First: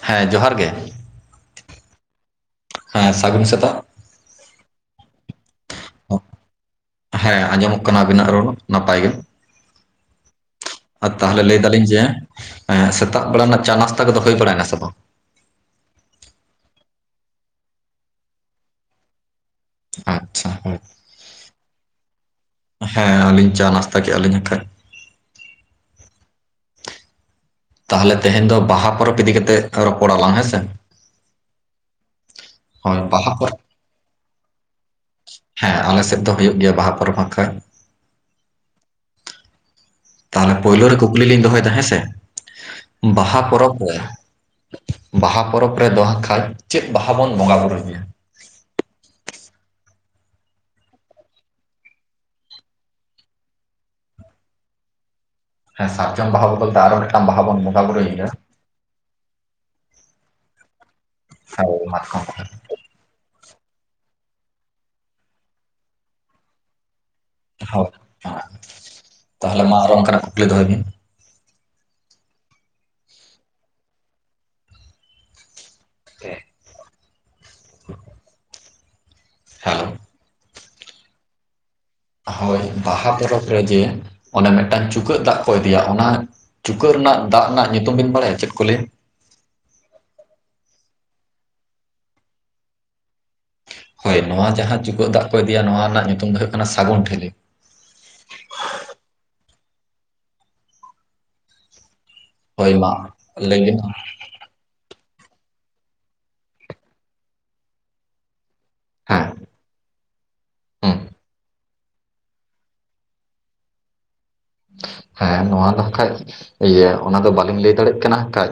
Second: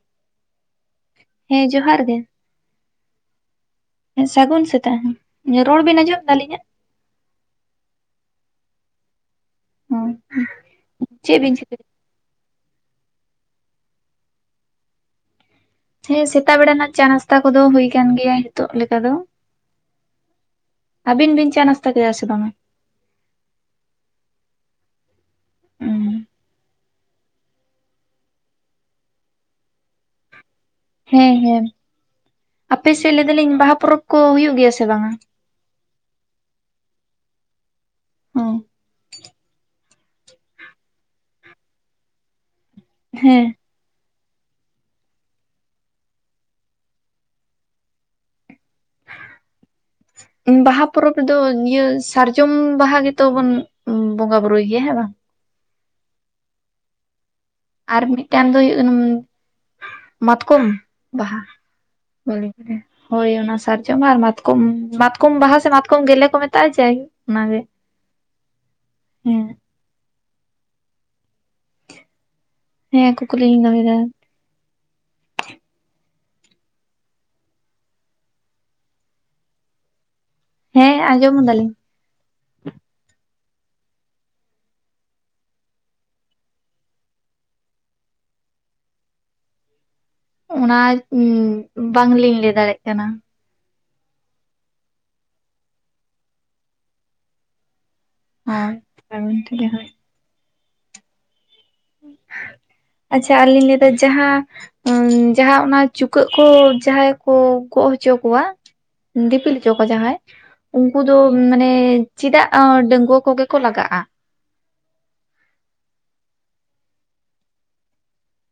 ᱦᱮᱸ ᱡᱚᱦᱟᱨ ᱜᱮ᱾ ᱦᱮᱸ ᱡᱚᱦᱟᱨ ᱜᱮ᱾ ᱦᱮᱸ ᱥᱟᱜᱩᱱ ᱥᱮᱛᱟᱜ᱾ ᱦᱮᱸ ᱥᱟᱹᱜᱩᱱ ᱥᱮᱛᱟᱜ ᱦᱮᱸ᱾ ᱧᱟᱹᱜ ᱨᱚᱲ ᱵᱮᱱ ᱟᱸᱡᱚᱢ ᱮᱫᱟ ᱞᱤᱧᱟᱜ? ᱦᱮᱸ ᱟᱸᱡᱚᱢᱚᱜ ᱠᱟᱱᱟ ᱟᱵᱤᱱᱟᱜ ᱨᱚᱲ ᱦᱚᱸ ᱱᱟᱯᱟᱭ ᱜᱮ᱾ [inaudible] ᱟᱨ ᱪᱮᱫ ᱛᱟᱦᱚᱞᱮ ᱵᱤᱱ ᱞᱟᱹᱭ ᱪᱤᱠᱟᱹ ᱫᱟᱞᱤᱧ ᱡᱮ ᱮᱸ ᱥᱮᱛᱟᱜ ᱵᱮᱲᱟ ᱨᱮᱱᱟᱜ ᱪᱟ ᱱᱟᱥᱛᱟ ᱠᱚᱫᱚ ᱦᱳᱭ ᱵᱟᱲᱟᱭᱱᱟ ᱥᱮ ᱵᱟᱝ? ᱦᱮᱸ ᱥᱮᱛᱟᱜ ᱵᱮᱲᱟ ᱨᱮᱱᱟᱜ ᱪᱟ ᱱᱟᱥᱛᱟ ᱠᱚᱫᱚ ᱦᱩᱭ ᱠᱟᱱ ᱜᱮᱭᱟ ᱦᱤᱛᱚᱜ ᱞᱮᱠᱟ ᱫᱚ᱾ ᱟᱪᱪᱷᱟ ᱦᱳᱭ ᱟᱹᱵᱤᱱ ᱵᱤᱱ ᱪᱟ ᱱᱟᱥᱛᱟ ᱠᱮᱫᱟ ᱥᱮ ᱵᱟᱝᱼᱟ? ᱦᱮᱸ ᱟᱹᱞᱤᱧ ᱪᱟ ᱱᱟᱥᱛᱟ ᱠᱮᱼᱟ ᱞᱤᱧ ᱦᱟᱸᱜ ᱠᱷᱟᱡ᱾ ᱩᱸ ᱛᱟᱦᱚᱞᱮ ᱛᱮᱦᱮᱧ ᱫᱚ ᱵᱟᱦᱟ ᱯᱚᱨᱚᱵᱽ ᱤᱫᱤ ᱠᱟᱛᱮᱜ ᱨᱚᱯᱚᱲᱟᱞᱟᱝ ᱦᱮᱸᱥᱮ᱾ ᱦᱩᱸ ᱦᱩᱸ ᱟᱯᱮ ᱥᱮᱫ ᱞᱟᱹᱭ ᱫᱟᱞᱤᱧ ᱵᱟᱦᱟ ᱯᱚᱨᱚᱵᱽ ᱠᱚ ᱦᱩᱭᱩᱜ ᱜᱮᱭᱟ ᱥᱮ ᱵᱟᱝᱼᱟ? ᱦᱮᱸ ᱟᱞᱮ ᱥᱮᱫ ᱫᱚ ᱦᱳᱭᱳᱜ ᱜᱮᱭᱟ ᱵᱟᱦᱟ ᱯᱚᱨᱚᱵᱽ ᱦᱟᱸᱜ ᱠᱷᱟᱱ᱾ ᱦᱚᱸ ᱛᱟᱦᱞᱮ ᱯᱳᱭᱞᱳ ᱨᱮ ᱠᱩᱠᱞᱤ ᱞᱤᱧ ᱫᱚᱦᱚᱭᱮᱫᱟ ᱦᱮᱸᱥᱮ ᱵᱟᱦᱟ ᱦᱮᱸ ᱯᱚᱨᱚᱵᱽ ᱨᱮ ᱵᱟᱦᱟ ᱯᱚᱨᱚᱵᱽ ᱨᱮᱫᱚ ᱦᱟᱸᱜ ᱠᱷᱟᱡ ᱪᱮᱫ ᱵᱟᱦᱟ ᱵᱚᱱ ᱵᱚᱸᱜᱟ ᱵᱩᱨᱩᱭ ᱜᱮᱭᱟ? ᱵᱟᱦᱟ ᱯᱚᱨᱚᱵᱽ ᱨᱮᱫᱚ ᱤᱭᱟᱹ ᱥᱟᱨᱡᱚᱢ ᱵᱟᱦᱟ ᱜᱮᱛᱚᱵᱚᱱ ᱵᱚᱸᱜᱟ ᱵᱩᱨᱩᱩᱭ ᱜᱮᱭᱟ ᱦᱮ ᱵᱟᱝ ᱦᱮᱸ ᱥᱟᱨᱡᱚᱢ ᱵᱟᱦᱟ ᱵᱚᱞᱛᱮ ᱟᱨ ᱢᱤᱫᱴᱟᱱ ᱵᱟᱦᱟ ᱵᱚᱱ ᱟᱨ ᱵᱩᱨᱩᱭ ᱜᱮᱭᱟ ᱢᱤᱫᱴᱟᱝ ᱫᱚ ᱦᱩᱭᱩᱜ ᱠᱟᱱᱟ ᱾ ᱢᱟᱛᱠᱚᱢ ᱵᱟᱦᱟ ᱦᱳᱭ ᱢᱟᱛᱠᱚᱢ ᱵᱟᱦᱟ᱾ [unintelligible] ᱦᱳᱭ ᱚᱱᱟ ᱥᱟᱨᱡᱚᱢ ᱢᱟ ᱟᱨ ᱢᱟᱛᱠᱚᱢ ᱢᱟᱛᱠᱚᱢ ᱵᱟᱦᱟ ᱥᱮ ᱢᱟᱛᱠᱚᱢ ᱜᱮᱞᱮ ᱠᱚ ᱢᱮᱛᱟᱜᱼᱟ ᱡᱟᱭᱼᱼ ᱦᱮ ᱦᱮᱸ ᱛᱟᱦᱚᱞᱮ ᱢᱟ ᱟᱨᱚ ᱚᱱᱠᱟᱱᱟᱜ ᱠᱩᱠᱞᱤ ᱫᱚᱦᱚᱭ ᱵᱤᱱ᱾ ᱦᱮᱸ ᱠᱩᱠᱞᱤᱧ ᱫᱚᱟᱹᱭᱮᱫᱟ? ᱦᱮ [inaudible] [unintelligible] ᱦᱮᱸ ᱟᱸᱡᱚᱢ ᱫᱟᱞᱤᱧ᱾ ᱦᱳᱭ ᱵᱟᱦᱟ ᱯᱚᱨᱚᱵᱽ ᱨᱮ ᱡᱮ ᱚᱱᱮ ᱢᱤᱫᱴᱟᱝ ᱪᱩᱠᱟᱹᱜ ᱫᱟᱜ ᱠᱚ ᱤᱫᱤᱭᱟ, ᱚᱱᱟ ᱪᱩᱠᱟᱹᱜ ᱨᱮᱱᱟᱜ ᱫᱟᱜ ᱨᱮᱱᱟᱜ ᱧᱩᱛᱩᱢ ᱵᱤᱱ ᱵᱟᱲᱟᱭᱟ ᱪᱮᱫ ᱠᱚ ᱞᱟᱹᱭᱟ? ᱚᱱᱟ ᱵᱟᱝᱞᱤᱧ ᱞᱟᱹᱭ ᱫᱟᱲᱮᱭᱟᱜ ᱠᱟᱱᱟ ᱾ ᱦᱳᱭ ᱱᱚᱣᱟ ᱡᱟᱦᱟᱸ ᱪᱩᱠᱟᱹᱜ ᱫᱟᱜ ᱠᱚ ᱤᱫᱤᱭᱟ ᱱᱚᱣᱟ ᱨᱮᱱᱟᱜ ᱧᱩᱛᱩᱢ ᱫᱚ ᱦᱩᱭᱩᱜ ᱠᱟᱱᱟ ᱥᱟᱹᱜᱩᱱ ᱴᱷᱤᱞᱤ ᱦᱳᱭ ᱥᱟᱜᱩᱱ ᱴᱷᱤᱞᱤ ᱦᱳᱭ᱾ ᱦᱳᱭ ᱢᱟ ᱟᱪᱷᱟ ᱞᱟᱹᱭ ᱟᱹᱞᱤᱧ ᱵᱤᱱ ᱞᱟᱹᱭᱫᱟ ᱡᱟᱦᱟᱸ ᱡᱟᱦᱟᱸ ᱚᱱᱟ ᱪᱩᱠᱟᱹᱜ ᱠᱚ ᱜᱚᱜ ᱦᱚᱪᱚ ᱠᱚᱣᱟ ᱦᱮᱸ ᱫᱤᱯᱤᱞ ᱦᱚᱪᱚ ᱠᱚᱣᱟ ᱡᱟᱦᱟᱸᱭ ᱦᱮᱸ ᱩᱱᱠᱩ ᱫᱚ ᱾ ᱢᱟᱱᱮ ᱪᱮᱫᱟᱜ ᱰᱟᱺᱜᱩᱣᱟᱹ ᱠᱚᱜᱮ ᱠᱚ ᱞᱟᱜᱟᱜᱼᱟ? ᱦᱮᱸ ᱱᱚᱣᱟ ᱫᱚᱠᱷᱟᱡ ᱤᱭᱟᱹ ᱚᱱᱟᱫᱚ ᱵᱟᱹᱞᱤᱧ ᱞᱟᱹᱭ ᱫᱟᱲᱮᱭᱟᱜ ᱠᱟᱱᱟ ᱠᱷᱟᱡ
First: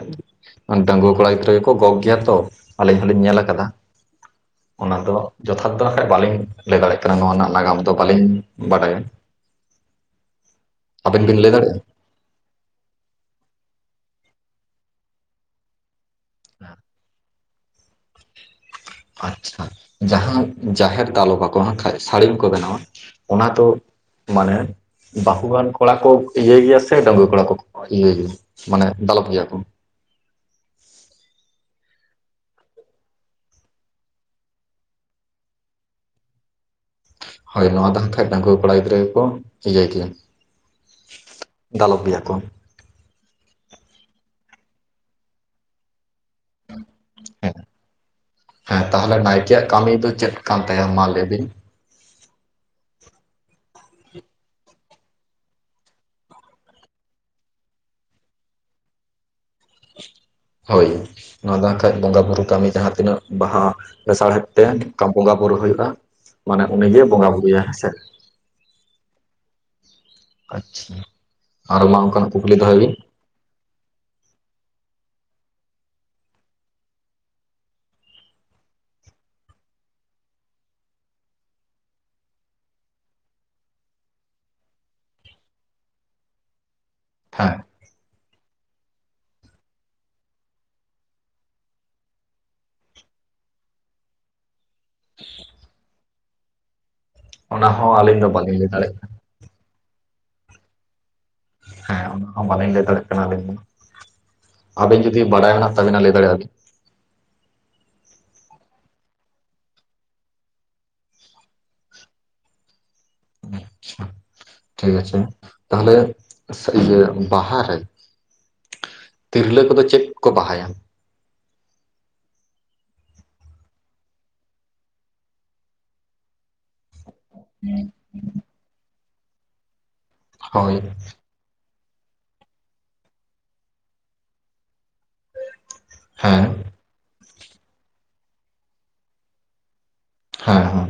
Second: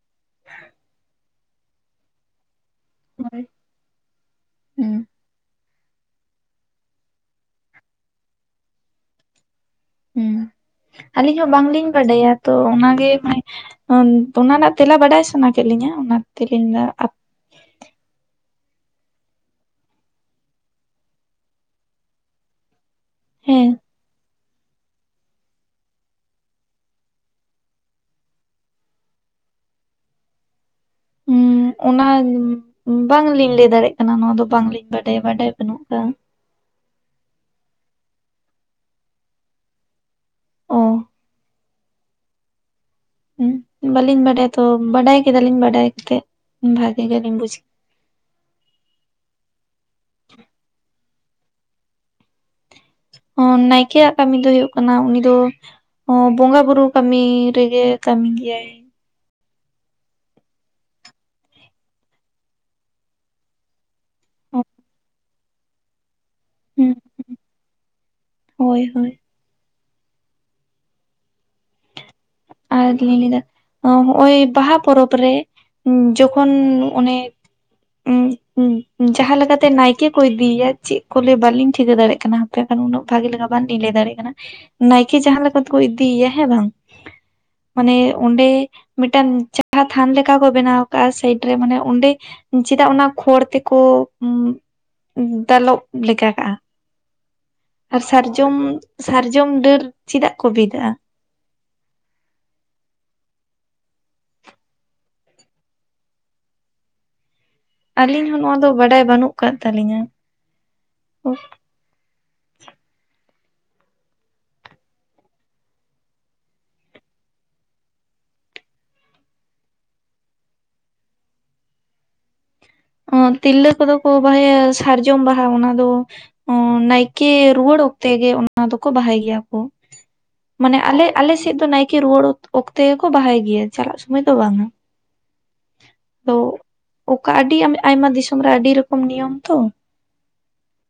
᱾ ᱰᱟᱺᱜᱩᱣᱟᱹ ᱠᱚᱲᱟ ᱜᱤᱫᱽᱨᱟᱹ ᱜᱮᱠᱚ ᱜᱚᱜ ᱜᱮᱭᱟ ᱛᱚ, ᱟᱹᱞᱤᱧ ᱦᱚᱞᱤᱧ ᱧᱮᱞ ᱦᱳᱭ ᱟᱴᱠᱟᱫᱟ ᱦᱩᱸ ᱚᱱᱟ ᱫᱚ ᱡᱚᱛᱼᱼ [unintelligible] ᱫᱚ ᱠᱷᱟᱱ ᱵᱟᱹᱞᱤᱧ ᱞᱟᱹᱭ ᱫᱟᱲᱮᱭᱟᱜ ᱠᱟᱱᱟ ᱱᱚᱣᱟ ᱨᱮᱱᱟᱜ ᱱᱟᱜᱟᱢ ᱫᱚ ᱵᱟᱹᱞᱤᱧ ᱵᱟᱰᱟᱭᱟ᱾ ᱦᱩᱸ ᱟᱵᱤᱱ ᱵᱤᱱ ᱟᱹᱞᱤᱧ ᱦᱚᱸ ᱞᱟᱹᱭ ᱫᱟᱲᱮᱭᱟᱜᱼᱟ ᱵᱟᱝᱞᱤᱧ ᱵᱟᱰᱟᱭᱟ ᱛᱚ ᱚᱱᱟᱜᱮ ᱦᱚᱸᱜ-ᱚᱭ ᱚᱱᱟ ᱨᱮᱱᱟᱜ ᱛᱮᱞᱟ ᱵᱟᱰᱟᱭ ᱥᱟᱱᱟ ᱠᱮᱫ ᱞᱤᱧᱟᱹ, ᱚᱱᱟ [unintelligible] ᱟᱪᱪᱷᱟ ᱡᱟᱦᱟᱸ ᱡᱟᱦᱮᱨ ᱫᱟᱞᱚᱵᱟᱠᱚ ᱠᱷᱟᱡ ᱥᱟᱹᱲᱤᱢ ᱠᱚᱠᱚ ᱵᱮᱱᱟᱣᱟ ᱚᱱᱟ ᱦᱮᱸ ᱫᱚ ᱢᱟᱱᱮ ᱵᱟᱹᱦᱩ ᱦᱟᱱ ᱠᱚᱲᱟ ᱠᱚ ᱤᱭᱟᱹ ᱜᱮᱭᱟ ᱥᱮ ᱰᱟᱺᱝᱣᱟᱹ ᱠᱚᱲᱟ ᱠᱚ ᱤᱭᱟᱹ ᱜᱮᱭᱟ ᱢᱟᱱᱮ ᱫᱟᱞᱚᱵ ᱜᱮᱭᱟ ᱠᱚ ᱾ ᱦᱮ ᱚᱱᱟ ᱵᱟᱝᱞᱤᱧ ᱞᱟᱹᱭ ᱫᱟᱲᱭᱟᱜ ᱠᱟᱱᱟ ᱱᱚᱣᱟ ᱫᱚ ᱵᱟᱝᱞᱤᱧ ᱵᱟᱰᱟᱭ, ᱵᱟᱰᱟᱭ ᱵᱟᱹᱱᱩᱜ ᱛᱮᱱᱟᱜ ᱫᱚ ᱦᱳᱭ ᱱᱚᱣᱟ ᱫᱚ ᱠᱷᱟᱡ ᱰᱟᱺᱜᱩᱣᱟᱹ ᱠᱚᱲᱟ ᱜᱤᱫᱽᱨᱟᱹ ᱜᱮᱠᱚ ᱤᱭᱟᱹ ᱜᱮᱭᱟ ᱚ ᱫᱟᱞᱚᱵ ᱜᱮᱭᱟ ᱠᱚ ᱾ ᱵᱟᱞᱤᱧ ᱵᱟᱰᱟᱭᱟ ᱛᱚ ᱵᱟᱰᱟᱭ ᱠᱮᱫᱟᱞᱤᱧ ᱵᱟᱰᱟᱭᱠᱮᱫ ᱵᱷᱟᱜᱤ ᱜᱮᱞᱤᱧ ᱵᱩᱡ ᱦᱮᱸ ᱦᱮᱸ, ᱛᱟᱦᱚᱞᱮ ᱱᱟᱭᱠᱮᱭᱟᱜ ᱠᱟᱹᱢᱤ ᱫᱚ ᱪᱮᱫ ᱠᱟᱱ ᱛᱟᱭᱟ ᱢᱟ ᱞᱟᱹᱭ ᱵᱤᱱ? ᱱᱟᱭᱠᱮᱭᱟᱜ ᱠᱟᱹᱢᱤ ᱫᱚ ᱦᱩᱭᱩᱜ ᱠᱟᱱᱟ ᱩᱱᱤ ᱫᱚ ᱾ ᱵᱚᱸᱜᱟ ᱵᱩᱨᱩ ᱠᱟᱹᱢᱤ ᱨᱮᱜᱮ ᱠᱟᱹᱢᱤ ᱜᱮᱭᱟᱭ᱾ ᱦᱳᱭ ᱚᱱᱟ ᱵᱟᱝ ᱠᱷᱟᱡ ᱵᱚᱸᱜᱟ ᱵᱩᱨᱩ ᱠᱟᱹᱢᱤ ᱡᱟᱦᱟᱸ ᱛᱤᱱᱟᱹᱜ ᱵᱟᱦᱟ ᱞᱮᱥᱟᱲᱦᱮᱫ ᱛᱮ ᱱᱚᱝᱠᱟ ᱵᱚᱸᱜᱟ ᱵᱳᱨᱳ ᱦᱩᱭᱩᱜᱼᱟ, ᱢᱟᱱᱮ ᱦᱩᱸ ᱩᱱᱤᱜᱮᱭ ᱵᱚᱸᱜᱟ ᱵᱩᱨᱩ ᱭᱟᱭ ᱦᱮᱸᱥᱮ᱾ ᱦᱳᱭ ᱦᱳᱭ ᱾ ᱟᱪᱷᱟ ᱟᱨ ᱢᱟ ᱚᱱᱠᱟᱼᱼ ᱟᱨ ᱞᱟᱹᱭ ᱫᱟ ᱾ ᱦᱚᱸᱜ-ᱚᱭ ᱵᱟᱦᱟ ᱯᱚᱨᱚᱵᱽ ᱨᱮ ᱡᱚᱠᱷᱚᱱ ᱚᱱᱮ ᱡᱟᱦᱟᱸ ᱞᱮᱠᱟᱛᱮ ᱱᱟᱭᱠᱮ ᱠᱚ ᱤᱫᱤᱭᱮᱤᱭᱟ ᱪᱮᱫ ᱠᱚ ᱞᱮᱭᱟ ᱵᱟᱹᱞᱤᱧ ᱴᱷᱤᱠᱟᱹ ᱫᱟᱲᱮᱭᱟᱜ ᱠᱟᱱᱟ ᱾ ᱠᱷᱟᱱ ᱩᱱᱟᱹᱜ ᱵᱷᱟᱜᱮ ᱞᱮᱠᱟ ᱵᱟᱞᱤᱧ ᱞᱟᱹᱭ ᱫᱟᱲᱮᱭᱟᱜ ᱠᱟᱱᱟ ᱱᱟᱭᱠᱮ ᱡᱟᱦᱟᱸ ᱞᱮᱠᱟ ᱛᱮᱠᱚ ᱤᱫᱤᱭᱮᱭᱟ ᱦᱮᱸ ᱵᱟᱝ ᱾ ᱦᱮᱸ᱾ ᱢᱟᱱᱮ ᱚᱸᱰᱮ ᱢᱤᱫᱴᱟᱱ ᱡᱟᱦᱟᱸ ᱛᱷᱟᱱ ᱞᱮᱠᱟ ᱠᱚ ᱵᱮᱱᱟᱣ ᱟᱠᱟᱜᱼᱟ ᱥᱟᱭᱤᱰ ᱨᱮ ᱢᱟᱱᱮ ᱚᱸᱰᱮ ᱪᱮᱫᱟᱜ ᱚᱱᱟ ᱠᱷᱚᱲ ᱛᱮᱠᱚ ᱫᱟᱞᱚᱵ ᱞᱮ ᱞᱮᱠᱟ ᱠᱟᱜᱼᱟ? ᱚᱱᱟ ᱦᱚᱸ ᱟᱨ ᱟᱹᱞᱤᱧ ᱫᱚ ᱥᱟᱨᱡᱚᱢ ᱵᱟᱹᱞᱤᱧ ᱞᱟᱹᱭ ᱫᱟᱲᱮᱭᱟᱜ ᱥᱟᱨᱡᱚᱢ ᱰᱟᱹᱨ ᱪᱮᱫᱟᱜ ᱠᱚ ᱵᱤᱫᱟᱜᱼᱟ? ᱦᱮᱸ ᱚᱱᱟ ᱦᱚᱸ ᱵᱟᱹᱞᱤᱧ ᱞᱟᱹᱭ ᱫᱟᱲᱮᱭᱟᱜ ᱠᱟᱱᱟ ᱟᱹᱞᱤᱧ ᱫᱚ ᱾ ᱟᱵᱮᱱ ᱡᱩᱫᱤ ᱵᱟᱲᱟᱭ ᱢᱮᱱᱟᱜ ᱛᱵᱮᱱᱟ ᱞᱟᱹᱭ ᱫᱟᱲᱮ ᱭᱟᱜ ᱟᱵᱤᱱ ᱟᱹᱞᱤᱧ ᱦᱚᱸ ᱱᱚᱣᱟ ᱫᱚ ᱵᱟᱰᱟᱭ ᱵᱟᱹᱱᱩᱜ ᱟᱠᱟᱫ ᱛᱟᱹᱟᱞᱤᱧᱟ ᱟᱪᱪᱷᱟ [inaudible] ᱴᱷᱤᱠ ᱟᱪᱷᱮ ᱛᱟᱦᱚᱞᱮ ᱥᱟ. ᱨᱤ ᱜᱮ ᱵᱟᱦᱟ ᱨᱮ ᱛᱤᱨᱞᱟᱹ ᱠᱚᱫᱚ ᱪᱮᱫ ᱠᱚ ᱵᱟᱦᱟᱭᱟ? ᱛᱤᱨᱞᱟᱹ ᱠᱚᱫᱚ ᱠᱚ ᱵᱟᱦᱟᱭᱟ ᱥᱟᱨᱡᱚᱢ ᱵᱟᱦᱟ ᱚᱱᱟ ᱫᱚ ᱱᱟᱭᱠᱮ ᱠᱤ ᱨᱩᱣᱟᱹᱲ ᱚᱠᱛᱮ ᱜᱮ ᱚᱱᱟ ᱫᱚᱠᱚ ᱵᱟᱦᱟᱭ ᱜᱮᱭᱟ ᱠᱚ ᱦᱳᱭ ᱢᱟᱱᱮ ᱟᱞᱮ ᱟᱞᱮ ᱥᱮᱫ ᱫᱚ ᱱᱟᱭᱠᱮ ᱨᱩᱣᱟᱹᱲ ᱚᱠᱛᱮ ᱜᱮᱠᱚ ᱵᱟᱦᱟᱭ ᱜᱮᱭᱟ ᱪᱟᱞᱟᱜ ᱥᱚᱢᱚᱭ ᱫᱚ ᱵᱟᱝᱟ ᱾ ᱟ ᱦᱮᱸ ᱚᱠᱟ ᱟᱹᱰᱤ ᱟᱭᱢᱟ ᱫᱤᱥᱚᱢ ᱨᱮ ᱟᱹᱰᱤ ᱨᱚᱠᱚᱢ ᱱᱤᱭᱚᱢ ᱛᱚ ᱦᱮᱸ ᱦᱮᱸ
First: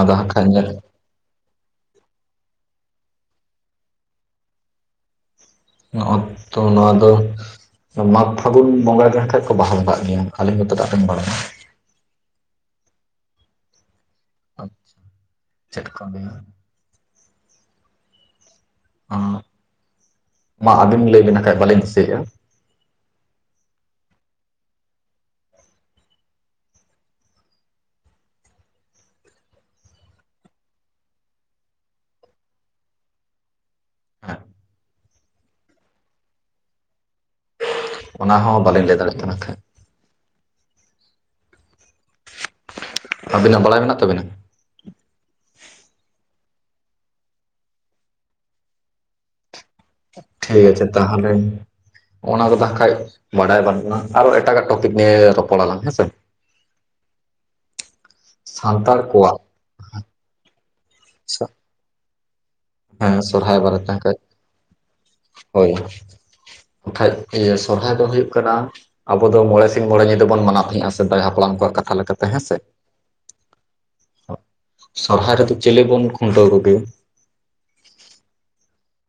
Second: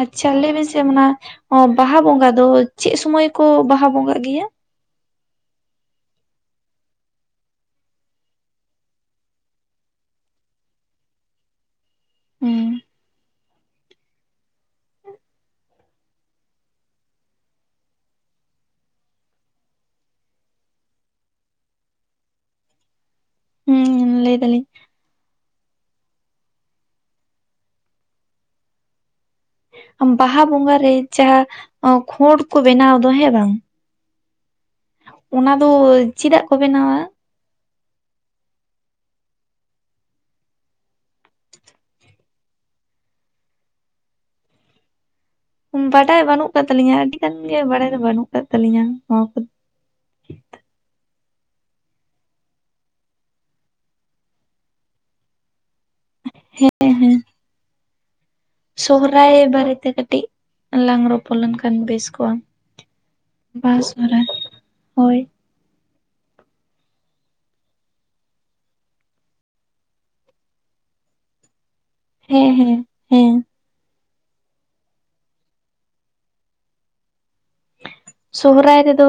ᱟᱫᱚ ᱦᱟᱸᱜ ᱟᱪᱪᱷᱟ ᱠᱷᱟᱱ ᱞᱟᱹᱭ ᱢᱮ ᱧᱮᱞ ᱥᱮ ᱚᱱᱟ ᱚ ᱵᱟᱦᱟ ᱵᱚᱸᱜᱟ ᱫᱚ ᱪᱮᱫ ᱥᱩᱚᱢᱟᱹᱭ ᱠᱚ ᱵᱟᱦᱟ ᱵᱚᱸᱜᱟᱟᱜ ᱜᱮᱭᱟ? ᱱᱚᱜ ᱛᱚ ᱱᱚᱣᱟ ᱫᱚ [unintelligible] ᱢᱟᱜᱽ ᱯᱷᱟᱹᱜᱩᱱ ᱵᱚᱸᱜᱟ ᱜᱮ ᱠᱷᱟᱡ ᱠᱚ ᱵᱟᱦᱟᱞ ᱠᱟᱜ ᱜᱮᱭᱟ ᱟᱞᱤᱧ ᱦᱚᱸ ᱛᱚ ᱟᱧ ᱵᱟᱲᱟᱭᱟ ᱾ ᱦᱮᱸ ᱟᱪᱪᱷᱟ ᱪᱴᱠᱟ [unintelligible] ᱢᱟ ᱟᱹᱵᱤᱱ ᱞᱟᱹᱭᱵᱤᱱ ᱮᱠᱷᱟᱱᱡ ᱵᱟᱹᱞᱤᱧ ᱫᱤᱥᱟᱹᱭᱮᱫᱼᱟ ᱦᱩᱸ ᱞᱟᱹᱭ ᱫᱟᱞᱞᱤ ᱵᱟᱦᱟ ᱵᱚᱸᱜᱟᱮ ᱡᱟᱦᱟᱸ ᱠᱷᱰ ᱠᱚ ᱵᱮᱱᱟᱣ ᱫᱚ ᱦᱮᱸ ᱵᱟᱝ ᱾ ᱦᱮᱸ ᱚᱱᱟ ᱫᱚ ᱪᱮᱫᱟᱜ ᱠᱚ ᱵᱮᱱᱟᱣᱟ ᱚᱱᱟ ᱦᱚᱸ ᱵᱟᱞᱤᱧ ᱞᱟᱹᱭ ᱫᱟᱲᱮᱭᱟᱜ ᱠᱟᱱᱟ ᱛᱟᱦᱮᱸᱫ ᱟᱵᱤᱱᱟᱜ ᱵᱟᱲᱟᱭ ᱢᱮᱱᱟᱜ ᱛᱟᱵᱤᱱᱟ ᱵᱟᱰᱟᱭ ᱵᱟᱹᱱᱩᱜ ᱟᱠᱟᱫ ᱛᱟᱹᱟᱞᱞᱤᱧᱟ ᱟᱹᱰᱤ ᱜᱟᱱ ᱜᱮ ᱵᱟᱰᱟᱭ ᱫᱚ ᱵᱟᱹᱱᱩᱜ ᱟᱠᱟᱫ ᱛᱟᱹᱞᱤᱧᱟ ᱱᱚᱣᱟ ᱠᱚᱫᱚ ᱴᱷᱤᱠ ᱟᱪᱷᱮ ᱛᱟᱦᱚᱞᱮ ᱚᱱᱟ ᱠᱚᱫᱚ ᱠᱷᱟᱱᱡ ᱵᱟᱰᱟᱭ ᱵᱟᱹᱱᱩᱜᱼᱟ ᱟᱨᱚ ᱮᱴᱟᱜᱟᱜ ᱴᱚᱯᱤᱠ ᱱᱤᱭᱮ ᱨᱚᱯᱚᱲᱟᱞᱟᱝ ᱦᱮᱸᱥᱮ ᱦᱮᱸ ᱦᱮᱸ ᱥᱟᱱᱛᱟᱲ ᱥᱚᱦᱨᱟᱭ ᱠᱚᱣᱟᱜ ᱵᱟᱨᱮᱛᱮ ᱠᱟᱹᱴᱤᱡ ᱞᱟᱝ ᱨᱚᱯᱚᱲ ᱞᱮᱱᱠᱷᱟᱱ ᱵᱮᱥ ᱠᱚᱜᱼᱟ ᱦᱮᱸ ᱥᱚᱨᱦᱟᱭ ᱾ ᱵᱚᱨᱟᱭ ᱵᱟᱨᱮᱛᱮ ᱦᱟᱸᱜ ᱠᱷᱟᱡ ᱦᱳᱭ [unintelligible] ᱦᱳᱭ ᱵᱟᱠᱷᱟᱡ ᱥᱚᱨᱦᱟᱭ ᱫᱚ ᱦᱩᱭᱩᱜ ᱠᱟᱱᱟ ᱟᱵᱚ ᱫᱚ ᱢᱚᱬᱮ ᱥᱤᱧᱝ ᱢᱚᱬᱮ ᱧᱤᱫᱟᱹ ᱵᱚᱱ ᱢᱟᱱᱟᱣ ᱛᱟᱦᱮᱸᱜᱼᱟ ᱥᱮᱫᱟᱭ ᱦᱟᱯᱲᱟᱢ ᱠᱚᱣᱟᱜ ᱠᱟᱛᱷᱟ ᱞᱮᱠᱟᱛᱮ ᱦ ᱦᱮᱸ ᱥᱮ ᱥᱵᱷᱟᱨᱮ ᱛ ᱪᱤᱞᱮ ᱵᱚᱱ ᱠᱷᱩᱱᱴ ᱠᱚᱜ? ᱥᱚᱦᱨᱟᱭ ᱨᱮᱫᱚ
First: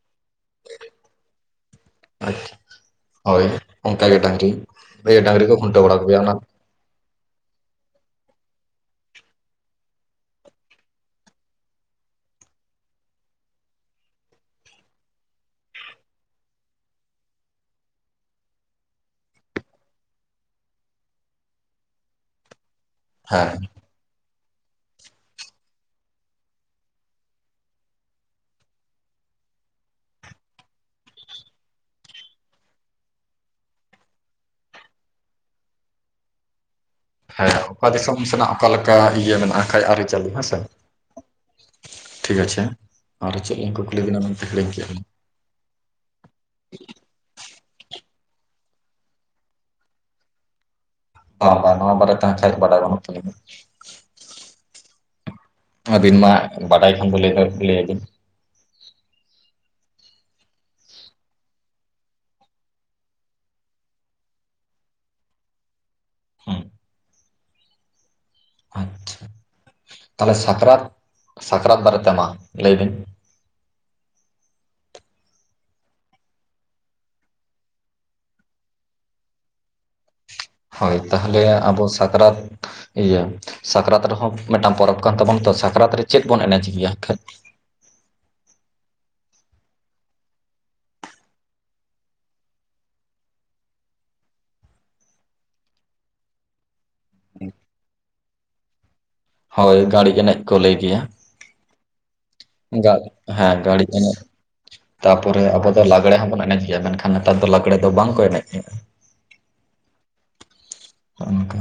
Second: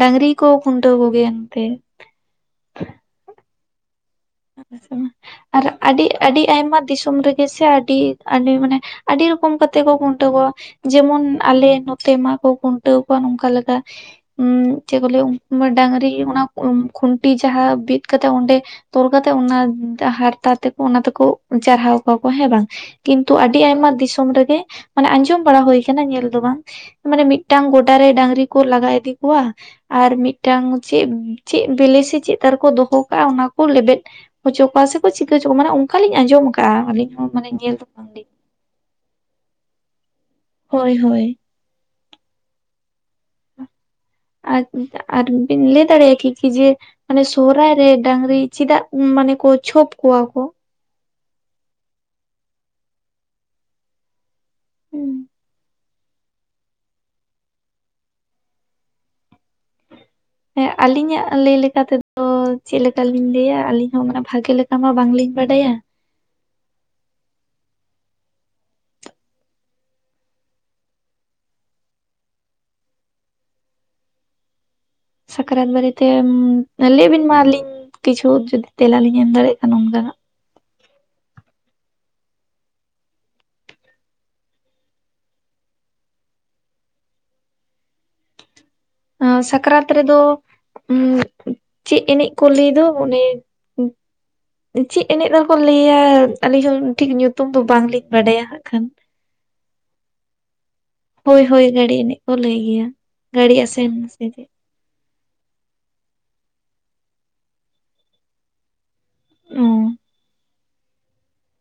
ᱰᱟᱝᱨᱤ ᱠᱚ ᱠᱷᱩᱱᱴᱟᱹᱣ ᱠᱚᱜᱮᱭᱟ ᱮᱱᱛᱮ ᱟᱪᱪᱷᱟ ᱦᱳᱭ ᱚᱱᱠᱟ ᱜᱮᱴᱟᱝ ᱟᱨ ᱟᱹᱰᱤ ᱟᱹᱰᱤ ᱟᱭᱢᱟ ᱫᱤᱥᱚᱢ ᱨᱮᱜᱮ ᱡ ᱥᱮᱮ ᱟᱹᱰᱤ ᱟᱹᱰᱤ ᱢᱟᱱᱮ ᱟᱹᱰᱤ ᱨᱚᱠᱚᱢ ᱠᱟᱛᱮ ᱠᱚ ᱠᱷᱩᱱᱴᱟᱹ ᱠᱚᱣᱟ ᱾ ᱡᱮᱢᱚᱱ ᱟᱞᱮ ᱱᱚᱛᱮ ᱢᱟᱠᱚ ᱠᱷᱩᱱᱴᱟᱹᱣ ᱠᱚᱣᱟ ᱱᱚᱝᱠᱟ ᱞᱮᱠᱟ ᱩ ᱪᱮᱫ ᱠᱚ ᱞᱟᱹᱭᱟ ᱰᱟᱝᱨᱤ ᱚᱱᱟ ᱠᱷᱩᱱᱴᱤ ᱡᱟᱦᱟᱸ ᱵᱤᱫ ᱠᱟᱛᱮᱜ ᱚᱸᱰᱮ ᱛᱚᱞ ᱠᱟᱛᱮᱜ ᱚᱱᱟ ᱦᱟᱨᱛᱟ ᱛᱮᱠᱚ ᱚᱱᱟ ᱛᱮᱠᱚ ᱪᱟᱨᱦᱟᱣ ᱠᱚᱣᱟ ᱠᱚ ᱦᱮᱸ ᱵᱟᱝ? ᱠᱤᱱᱛᱩ ᱟᱹᱰᱤ ᱦᱮᱸ ᱟᱭᱢᱟ ᱫᱤᱥᱚᱢ ᱨᱮᱜᱮ ᱢᱟᱱᱮ ᱟᱸᱡᱚᱢ ᱵᱟᱲᱟ ᱦᱩᱭ ᱟᱠᱟᱱᱟ ᱧᱮᱞ ᱫᱚ ᱵᱟᱝ ᱾ ᱢᱟᱱᱮ ᱢᱤᱫᱴᱟᱝ ᱜᱚᱰᱟ ᱨᱮ ᱰᱟᱝᱨᱤ ᱠᱚ ᱞᱟᱜᱟ ᱤᱫᱤ ᱠᱚᱣᱟ ᱟᱨ ᱢᱤᱫᱴᱟᱝ ᱪᱮᱫ ᱪᱮᱫ ᱵᱮᱞᱮ ᱥᱮ ᱪᱮᱫ ᱛᱟᱨᱠᱚ ᱫᱚᱦᱚ ᱠᱟᱜᱼᱟ ᱚᱱᱟ ᱾ ᱞᱮᱵᱮᱫ ᱦᱚᱪᱚ ᱠᱚᱣᱟ ᱥᱮᱠᱚ ᱪᱤᱠᱟᱹ ᱦᱚᱪᱚ ᱠᱚᱣᱟ ᱢᱟᱱᱮ ᱚᱱᱠᱟᱞᱤᱧ ᱟᱸᱡᱚᱢ ᱟᱠᱟᱫᱼᱟ ᱟᱹᱞᱤᱧ ᱾ ᱦᱮᱸ ᱚᱠᱟ ᱫᱤᱥᱚᱢ ᱥᱮᱱᱟᱜ ᱚᱠᱟᱮᱠᱟ ᱤᱭᱟᱹ ᱢᱮᱱᱟᱜᱼᱟ ᱠᱷᱟᱱᱡ ᱟᱹᱨᱤᱪᱟᱹᱞᱤ ᱦᱮᱸ ᱦᱳᱭ ᱦᱳᱭ ᱴᱷᱤᱠ ᱟᱪᱷᱮ ᱟᱨ ᱪᱮᱫ ᱠᱚ ᱠᱩᱞᱤ ᱡᱮᱤᱱᱟ? ᱟᱨ ᱟᱨ ᱵᱤᱱ ᱞᱟᱹᱭ ᱫᱟᱲᱮᱭᱟᱜᱼᱟ ᱠᱤ ᱠᱤ ᱡᱮ ᱢᱟᱱᱮ ᱥᱚᱦᱨᱟᱭ ᱨᱮ ᱰᱟᱝᱨᱤ ᱪᱮᱫᱟᱜ ᱢᱟᱱᱮ ᱠᱚ ᱪᱷᱚᱯ ᱠᱚᱣᱟ ᱠᱚ ᱦ ᱵᱟᱨ ᱱᱚᱣᱟ ᱵᱟᱨᱮ ᱛ ᱠᱷᱟᱭᱟᱨ ᱵᱟᱲᱟᱟᱣ ᱛ ᱞ [unintelligible] ᱦᱩᱸ ᱟᱹᱵᱤᱱ ᱢᱟ ᱵᱟᱰᱟᱭ ᱠᱷᱚᱱ ᱵᱟᱰᱟᱭ ᱞᱟᱹᱭᱟᱵᱤᱱ ᱡᱮ ᱦᱮᱸ ᱟᱹᱞᱤᱧᱟᱜ ᱞᱟᱹᱭ ᱞᱮᱠᱟ ᱛᱮᱫᱚ, ᱛᱚ ᱪᱮᱫ ᱞᱮᱠᱟᱞᱤᱧ ᱞᱟᱹᱭᱟ ᱟᱹᱞᱤᱧ ᱦᱚᱸ ᱢᱟᱱᱮ ᱵᱷᱟᱜᱮ ᱞᱮᱠᱟ ᱢᱟ ᱵᱟᱝᱞᱤᱧ ᱵᱟᱰᱟᱭ᱾ ᱦᱩᱸ ᱟᱪᱷᱟ ᱛᱟᱦᱚᱞᱮ ᱥᱟᱠᱨᱟᱛ ᱥᱟᱠᱨᱟᱛ ᱵᱟᱨᱮᱛᱮ ᱢᱟ ᱞᱟᱹᱭ ᱵᱤᱱ? ᱥᱟᱠᱨᱟᱛ ᱵᱟᱨᱮᱛᱮ ᱞᱟᱹᱭ ᱵᱤᱱ ᱢᱟ ᱟᱹᱞᱤᱧ ᱠᱤᱪᱷᱩ ᱡᱩᱫᱤ ᱛᱮᱞᱟᱞᱤᱧ ᱮᱢ ᱫᱟᱲᱮᱭᱟᱜ ᱠᱷᱱ ᱚᱱᱠᱟᱱᱟᱜ ᱦᱳᱭ ᱛᱟᱦᱚᱞᱮ ᱟᱵᱚ ᱥᱟᱠᱨᱟᱛ ᱤᱭᱟᱹ ᱥᱟᱠᱨᱟᱛ ᱨᱮᱦᱚᱸ ᱢᱤᱫᱴᱟᱝ ᱯᱚᱨᱚᱵᱽ ᱠᱟᱱ ᱛᱟᱵᱚᱱᱟ ᱛᱚ ᱥᱟᱠᱨᱟᱛ ᱨᱮ ᱪᱮᱫ ᱵᱚᱱ ᱮᱱᱮᱡ ᱜᱮᱭᱟ᱾ ᱟᱺ ᱥᱟᱠᱨᱟᱛ ᱨᱮ ᱫᱚ ᱩ ᱪᱮᱫ ᱮᱱᱮᱡ ᱠᱚ ᱞᱟᱹᱭ ᱫᱚ ᱚᱱᱮ ᱪᱮᱫ ᱮᱱᱮᱡ ᱨᱮᱠᱚ ᱞᱟᱹᱭᱟ ᱟᱹᱞᱤᱧ ᱦᱚᱸ ᱴᱷᱤᱠ ᱧᱩᱛᱩᱢ ᱫᱚ ᱵᱟᱝᱞᱤᱧ ᱵᱟᱰᱟᱭᱟ ᱦᱟᱸᱜ ᱠᱷᱟᱱ᱾ ᱦᱳᱭ ᱜᱟᱹᱲᱤ ᱮᱱᱮᱡ ᱠᱚ ᱞᱟᱹᱭ ᱜᱮᱭᱟ᱾ ᱦᱳᱭ ᱦᱳᱭ ᱜᱟᱹᱰᱤ ᱮᱱᱮᱡ ᱠᱚ ᱞᱟᱹᱭ ᱜᱮᱭᱟ᱾ ᱜᱟ ᱜᱟᱹᱲᱤ ᱦᱮᱸ ᱟᱥᱮᱱ ᱮᱱᱮᱡ ᱥᱮ ᱪᱮᱫ ᱛᱟᱯᱚᱨᱮ ᱟᱵᱚ ᱫᱚ ᱞᱟᱜᱽᱲᱮ ᱦᱚᱸᱵᱚᱱ ᱮᱱᱮᱡ ᱜᱮᱭᱟ, ᱢᱮᱱᱠᱷᱟᱱ ᱱᱮᱛᱟᱨ ᱫᱚ ᱞᱟᱜᱽᱲᱮ ᱫᱚ ᱵᱟᱝᱠᱚ ᱮᱱᱮᱡ ᱜᱮ-ᱟ᱾ ᱚ, ᱚᱱᱠᱟ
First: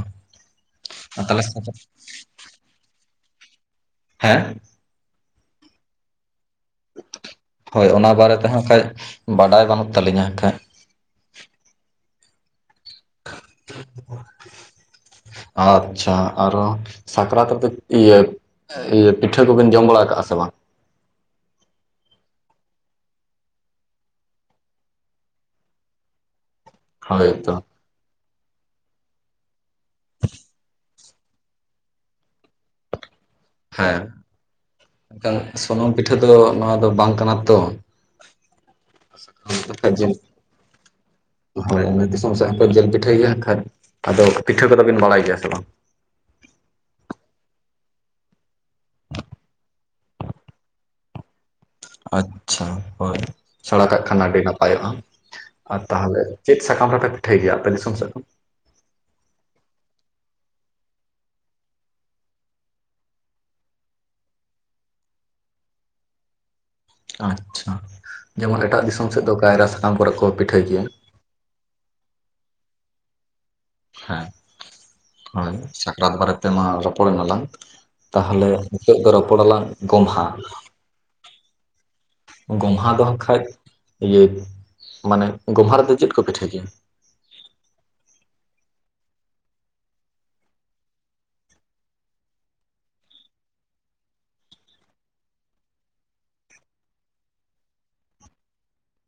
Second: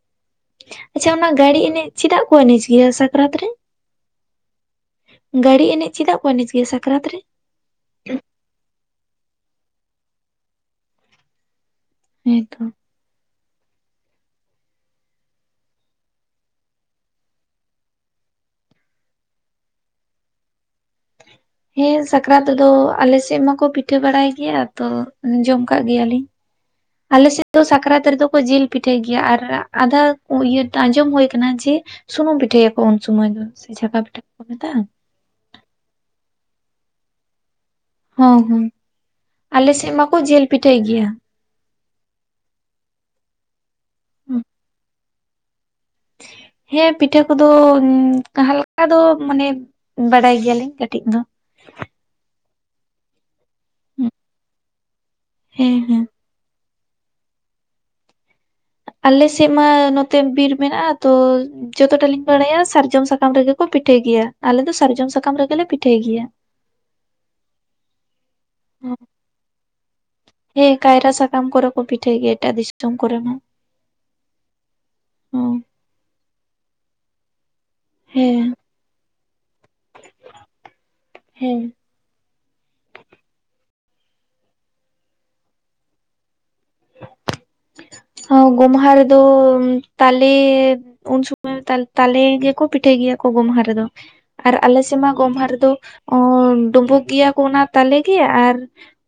ᱟᱪᱷᱟ ᱚᱱᱟ ᱛᱟᱦᱚᱞᱮ ᱜᱟᱹᱲᱤ ᱮᱱᱮᱡ ᱪᱮᱫᱟᱜ ᱠᱚ ᱮᱱᱮᱡ ᱜᱮᱭᱟ ᱥᱟᱠᱨᱟᱛ ᱨᱮ? ᱦᱮᱸ ᱜᱰᱤ ᱮᱱᱮᱡ ᱪᱮᱫᱟᱜ ᱠᱚ ᱱᱤᱡ ᱜᱮ ᱥᱟᱠᱨᱟᱛ ᱨᱮ? ᱦᱳᱭ ᱚᱱᱟ ᱵᱟᱨᱮ ᱛᱮᱦᱸ ᱠᱷᱟᱡ ᱵᱟᱰᱟᱭ ᱵᱟᱹᱱᱩᱜ ᱛᱟᱹᱞᱤᱧᱟ ᱠᱷᱟᱡ᱾ ᱦᱮ ᱛᱚ [inaudible] ᱟᱪᱷᱟ ᱟᱨᱚ ᱥᱟᱠᱨᱟᱛ ᱨᱮᱫ ᱤᱭᱟᱹ ᱤᱭᱟᱹ ᱯᱤᱴᱷᱟᱹ ᱠᱚᱵᱤᱱ ᱡᱚᱢ ᱵᱟᱲᱟ ᱠᱟᱜ-ᱟ ᱥᱮ ᱵᱟᱝ? ᱦᱮᱸ ᱥᱟᱠᱨᱟᱛ ᱨᱮ ᱫᱚ ᱟᱞᱮᱥᱮᱫ ᱢᱟᱠᱚ ᱯᱤᱴᱷᱟᱹ ᱵᱟᱲᱟᱭ ᱜᱮᱭᱟ ᱛᱚ ᱡᱚᱢ ᱠᱟᱜ ᱜᱮᱭᱟᱞᱤᱧ᱾ ᱟᱞᱮ ᱦᱳᱭ ᱥᱮᱫ ᱛᱚ ᱫᱚ ᱥᱟᱠᱨᱟᱛ ᱨᱮᱫᱚ ᱠᱚ ᱡᱤᱞ ᱯᱤᱴᱷᱟᱭ ᱜᱮᱭᱟ᱾ ᱟᱨ ᱟᱫᱷᱟ ᱤᱭᱟᱹ ᱟᱸᱡᱚᱢ ᱦᱩᱭ ᱟᱠᱟᱱᱟᱟᱱᱟ ᱡᱮ ᱥᱩᱱᱩᱢ ᱯᱤᱴᱷᱟᱹᱭᱟᱠᱚ ᱩᱱ ᱥᱚᱢᱟᱹᱭ ᱫᱚ᱾ ᱥᱮ ᱡᱷᱟᱠᱟ ᱦᱮᱸ ᱯᱤᱴᱷᱟᱹ ᱠᱚ ᱢᱮᱛᱟᱜ-ᱟ᱾ ᱢᱮᱱᱠᱷᱟᱱ ᱥᱩᱱᱩᱢ ᱯᱤᱴᱷᱟᱹ ᱫᱚ ᱱᱚᱣᱟ ᱫᱚ ᱵᱟᱝ ᱠᱟᱱᱟ ᱛᱚ᱾ ᱦᱮ ᱦᱮᱸ ᱟᱞᱮ ᱥᱮᱫ ᱢᱟᱠᱚ ᱡᱤᱞ ᱯᱤᱴᱷᱟᱹᱭ ᱜᱮᱭᱟ᱾ ᱦᱳᱭ ᱚᱱᱟ ᱫᱤᱥᱚᱢ ᱥᱮᱫ ᱦᱚᱸᱠᱚ ᱡᱤᱞ ᱯᱤᱴᱷᱟᱹᱭ ᱜᱮᱭᱟ᱾ ᱮᱱ ᱠᱷᱟᱡ ᱟᱫᱚ ᱯᱤᱴᱷᱟᱹ ᱠᱚᱫᱚ ᱵᱤᱱ ᱵᱟᱲᱟᱭ ᱜᱮᱭᱟ ᱥᱮ ᱵᱟᱝ? ᱦᱮᱸ ᱯᱤᱴᱷᱟᱹ ᱠᱚᱫᱚ ᱦᱟᱞᱠᱟ ᱫᱚ ᱢᱟᱱᱮ ᱵᱟᱰᱟᱭ ᱜᱮᱭᱟᱞᱤᱤᱧ ᱠᱟᱹᱴᱤᱡ ᱫᱚ᱾ ᱟᱪᱷᱟ ᱦᱳᱭ ᱥᱮᱲᱟ ᱠᱟᱜ ᱠᱷᱟᱱ ᱟᱹᱰᱤ ᱱᱟᱯᱟᱭᱚᱜ-ᱟ, ᱦᱮᱸ ᱟᱨ ᱦᱮᱸ ᱛᱟᱦᱚᱞᱮ ᱪᱮᱫ ᱥᱟᱠᱟᱢ ᱨᱮᱯᱮ ᱯᱤᱴᱷᱟᱹᱭ ᱜᱮᱭᱟ ᱟᱯᱮ ᱫᱤᱥᱚᱢ ᱥᱮᱫ ᱫᱚ? ᱟᱞᱮᱥᱮᱫ ᱢᱟ ᱱᱚᱛᱮ ᱵᱤᱨ ᱢᱮᱱᱟᱜ-ᱟ᱾ ᱛᱚ ᱡᱚᱛᱚᱴᱟ ᱞᱤᱧ ᱵᱟᱲᱟᱭᱟ, ᱥᱟᱨᱡᱚᱢ ᱥᱟᱠᱟᱢ ᱨᱮᱜᱮ ᱠᱚ ᱯᱤᱴᱷᱟᱭ ᱜᱮᱭᱟ᱾ ᱟᱞᱮ ᱫᱚ ᱥᱟᱨᱡᱚᱢ ᱥᱟᱠᱟᱢ ᱨᱮᱜᱮᱞᱮ ᱯᱤᱴᱷᱟᱹᱭ ᱜᱮᱭᱟᱹ᱾ ᱟᱪᱷᱟ ᱡᱮᱢᱚᱱ ᱮᱴᱟᱜ ᱫᱤᱥᱚᱢ ᱥᱮᱫ ᱫᱚ ᱠᱟᱭᱨᱟ ᱥᱟᱠᱟᱢ ᱠᱚᱨᱮ ᱠᱚ ᱯᱤᱴᱷᱟᱹᱭ ᱦᱮᱸ ᱜᱮᱭᱟ ᱠᱟᱭᱨᱟ ᱥᱟᱠᱟᱢ ᱠᱚᱨᱮ ᱠᱚ ᱯᱤᱴᱷᱟᱹᱭ ᱜᱤᱭᱟ ᱮᱴᱟᱜ ᱫᱤᱥᱚᱢ ᱠᱚᱨᱮ ᱦᱚ᱾ ᱦᱮᱸ ᱦᱳᱭ ᱥᱟᱠᱨᱟᱛ ᱵᱟᱨᱮ ᱛᱮᱢᱟ ᱨᱚᱯᱚᱲ ᱮᱱᱟᱞᱟᱝ᱾ ᱛᱟᱦᱚᱞᱮ ᱦᱮᱸ ᱱᱤᱛᱚᱜ ᱫᱚ ᱨᱚᱯᱚᱲᱞᱟᱝ ᱜᱚᱢᱦᱟ᱾ ᱦᱮᱸ ᱜᱚᱢᱦᱟ ᱫᱚᱦᱚ ᱠᱷᱟᱡ ᱤᱭᱟᱹ ᱢᱟᱱᱮ ᱜᱚᱢᱦᱟ ᱨᱮᱫᱚ ᱪᱮᱫ ᱠᱚ ᱯᱤᱴᱷᱟᱹ ᱠᱮᱭᱟ? ᱦᱚ ᱜᱚᱢᱦᱟ ᱫᱚ ᱛᱟᱞᱮ ᱩᱱ ᱥᱩᱢᱚᱭ ᱛᱟᱞ ᱛᱟᱞᱮ ᱜᱮᱠᱚ ᱯᱤᱴᱷᱟᱹᱭ ᱜᱮᱭᱟ ᱠᱚ ᱜᱚᱢᱦᱟ ᱨᱮᱫᱚ᱾ ᱟᱨ ᱟᱞᱮᱥᱮᱫ ᱢᱟ ᱜᱚᱢᱦᱟ ᱨᱮᱫᱚ, ᱰᱩᱵᱳᱩᱜ ᱜᱮᱭᱟ ᱠᱚ ᱚᱱᱟ ᱛᱟᱞᱮᱜ ᱜᱮ, ᱟᱨ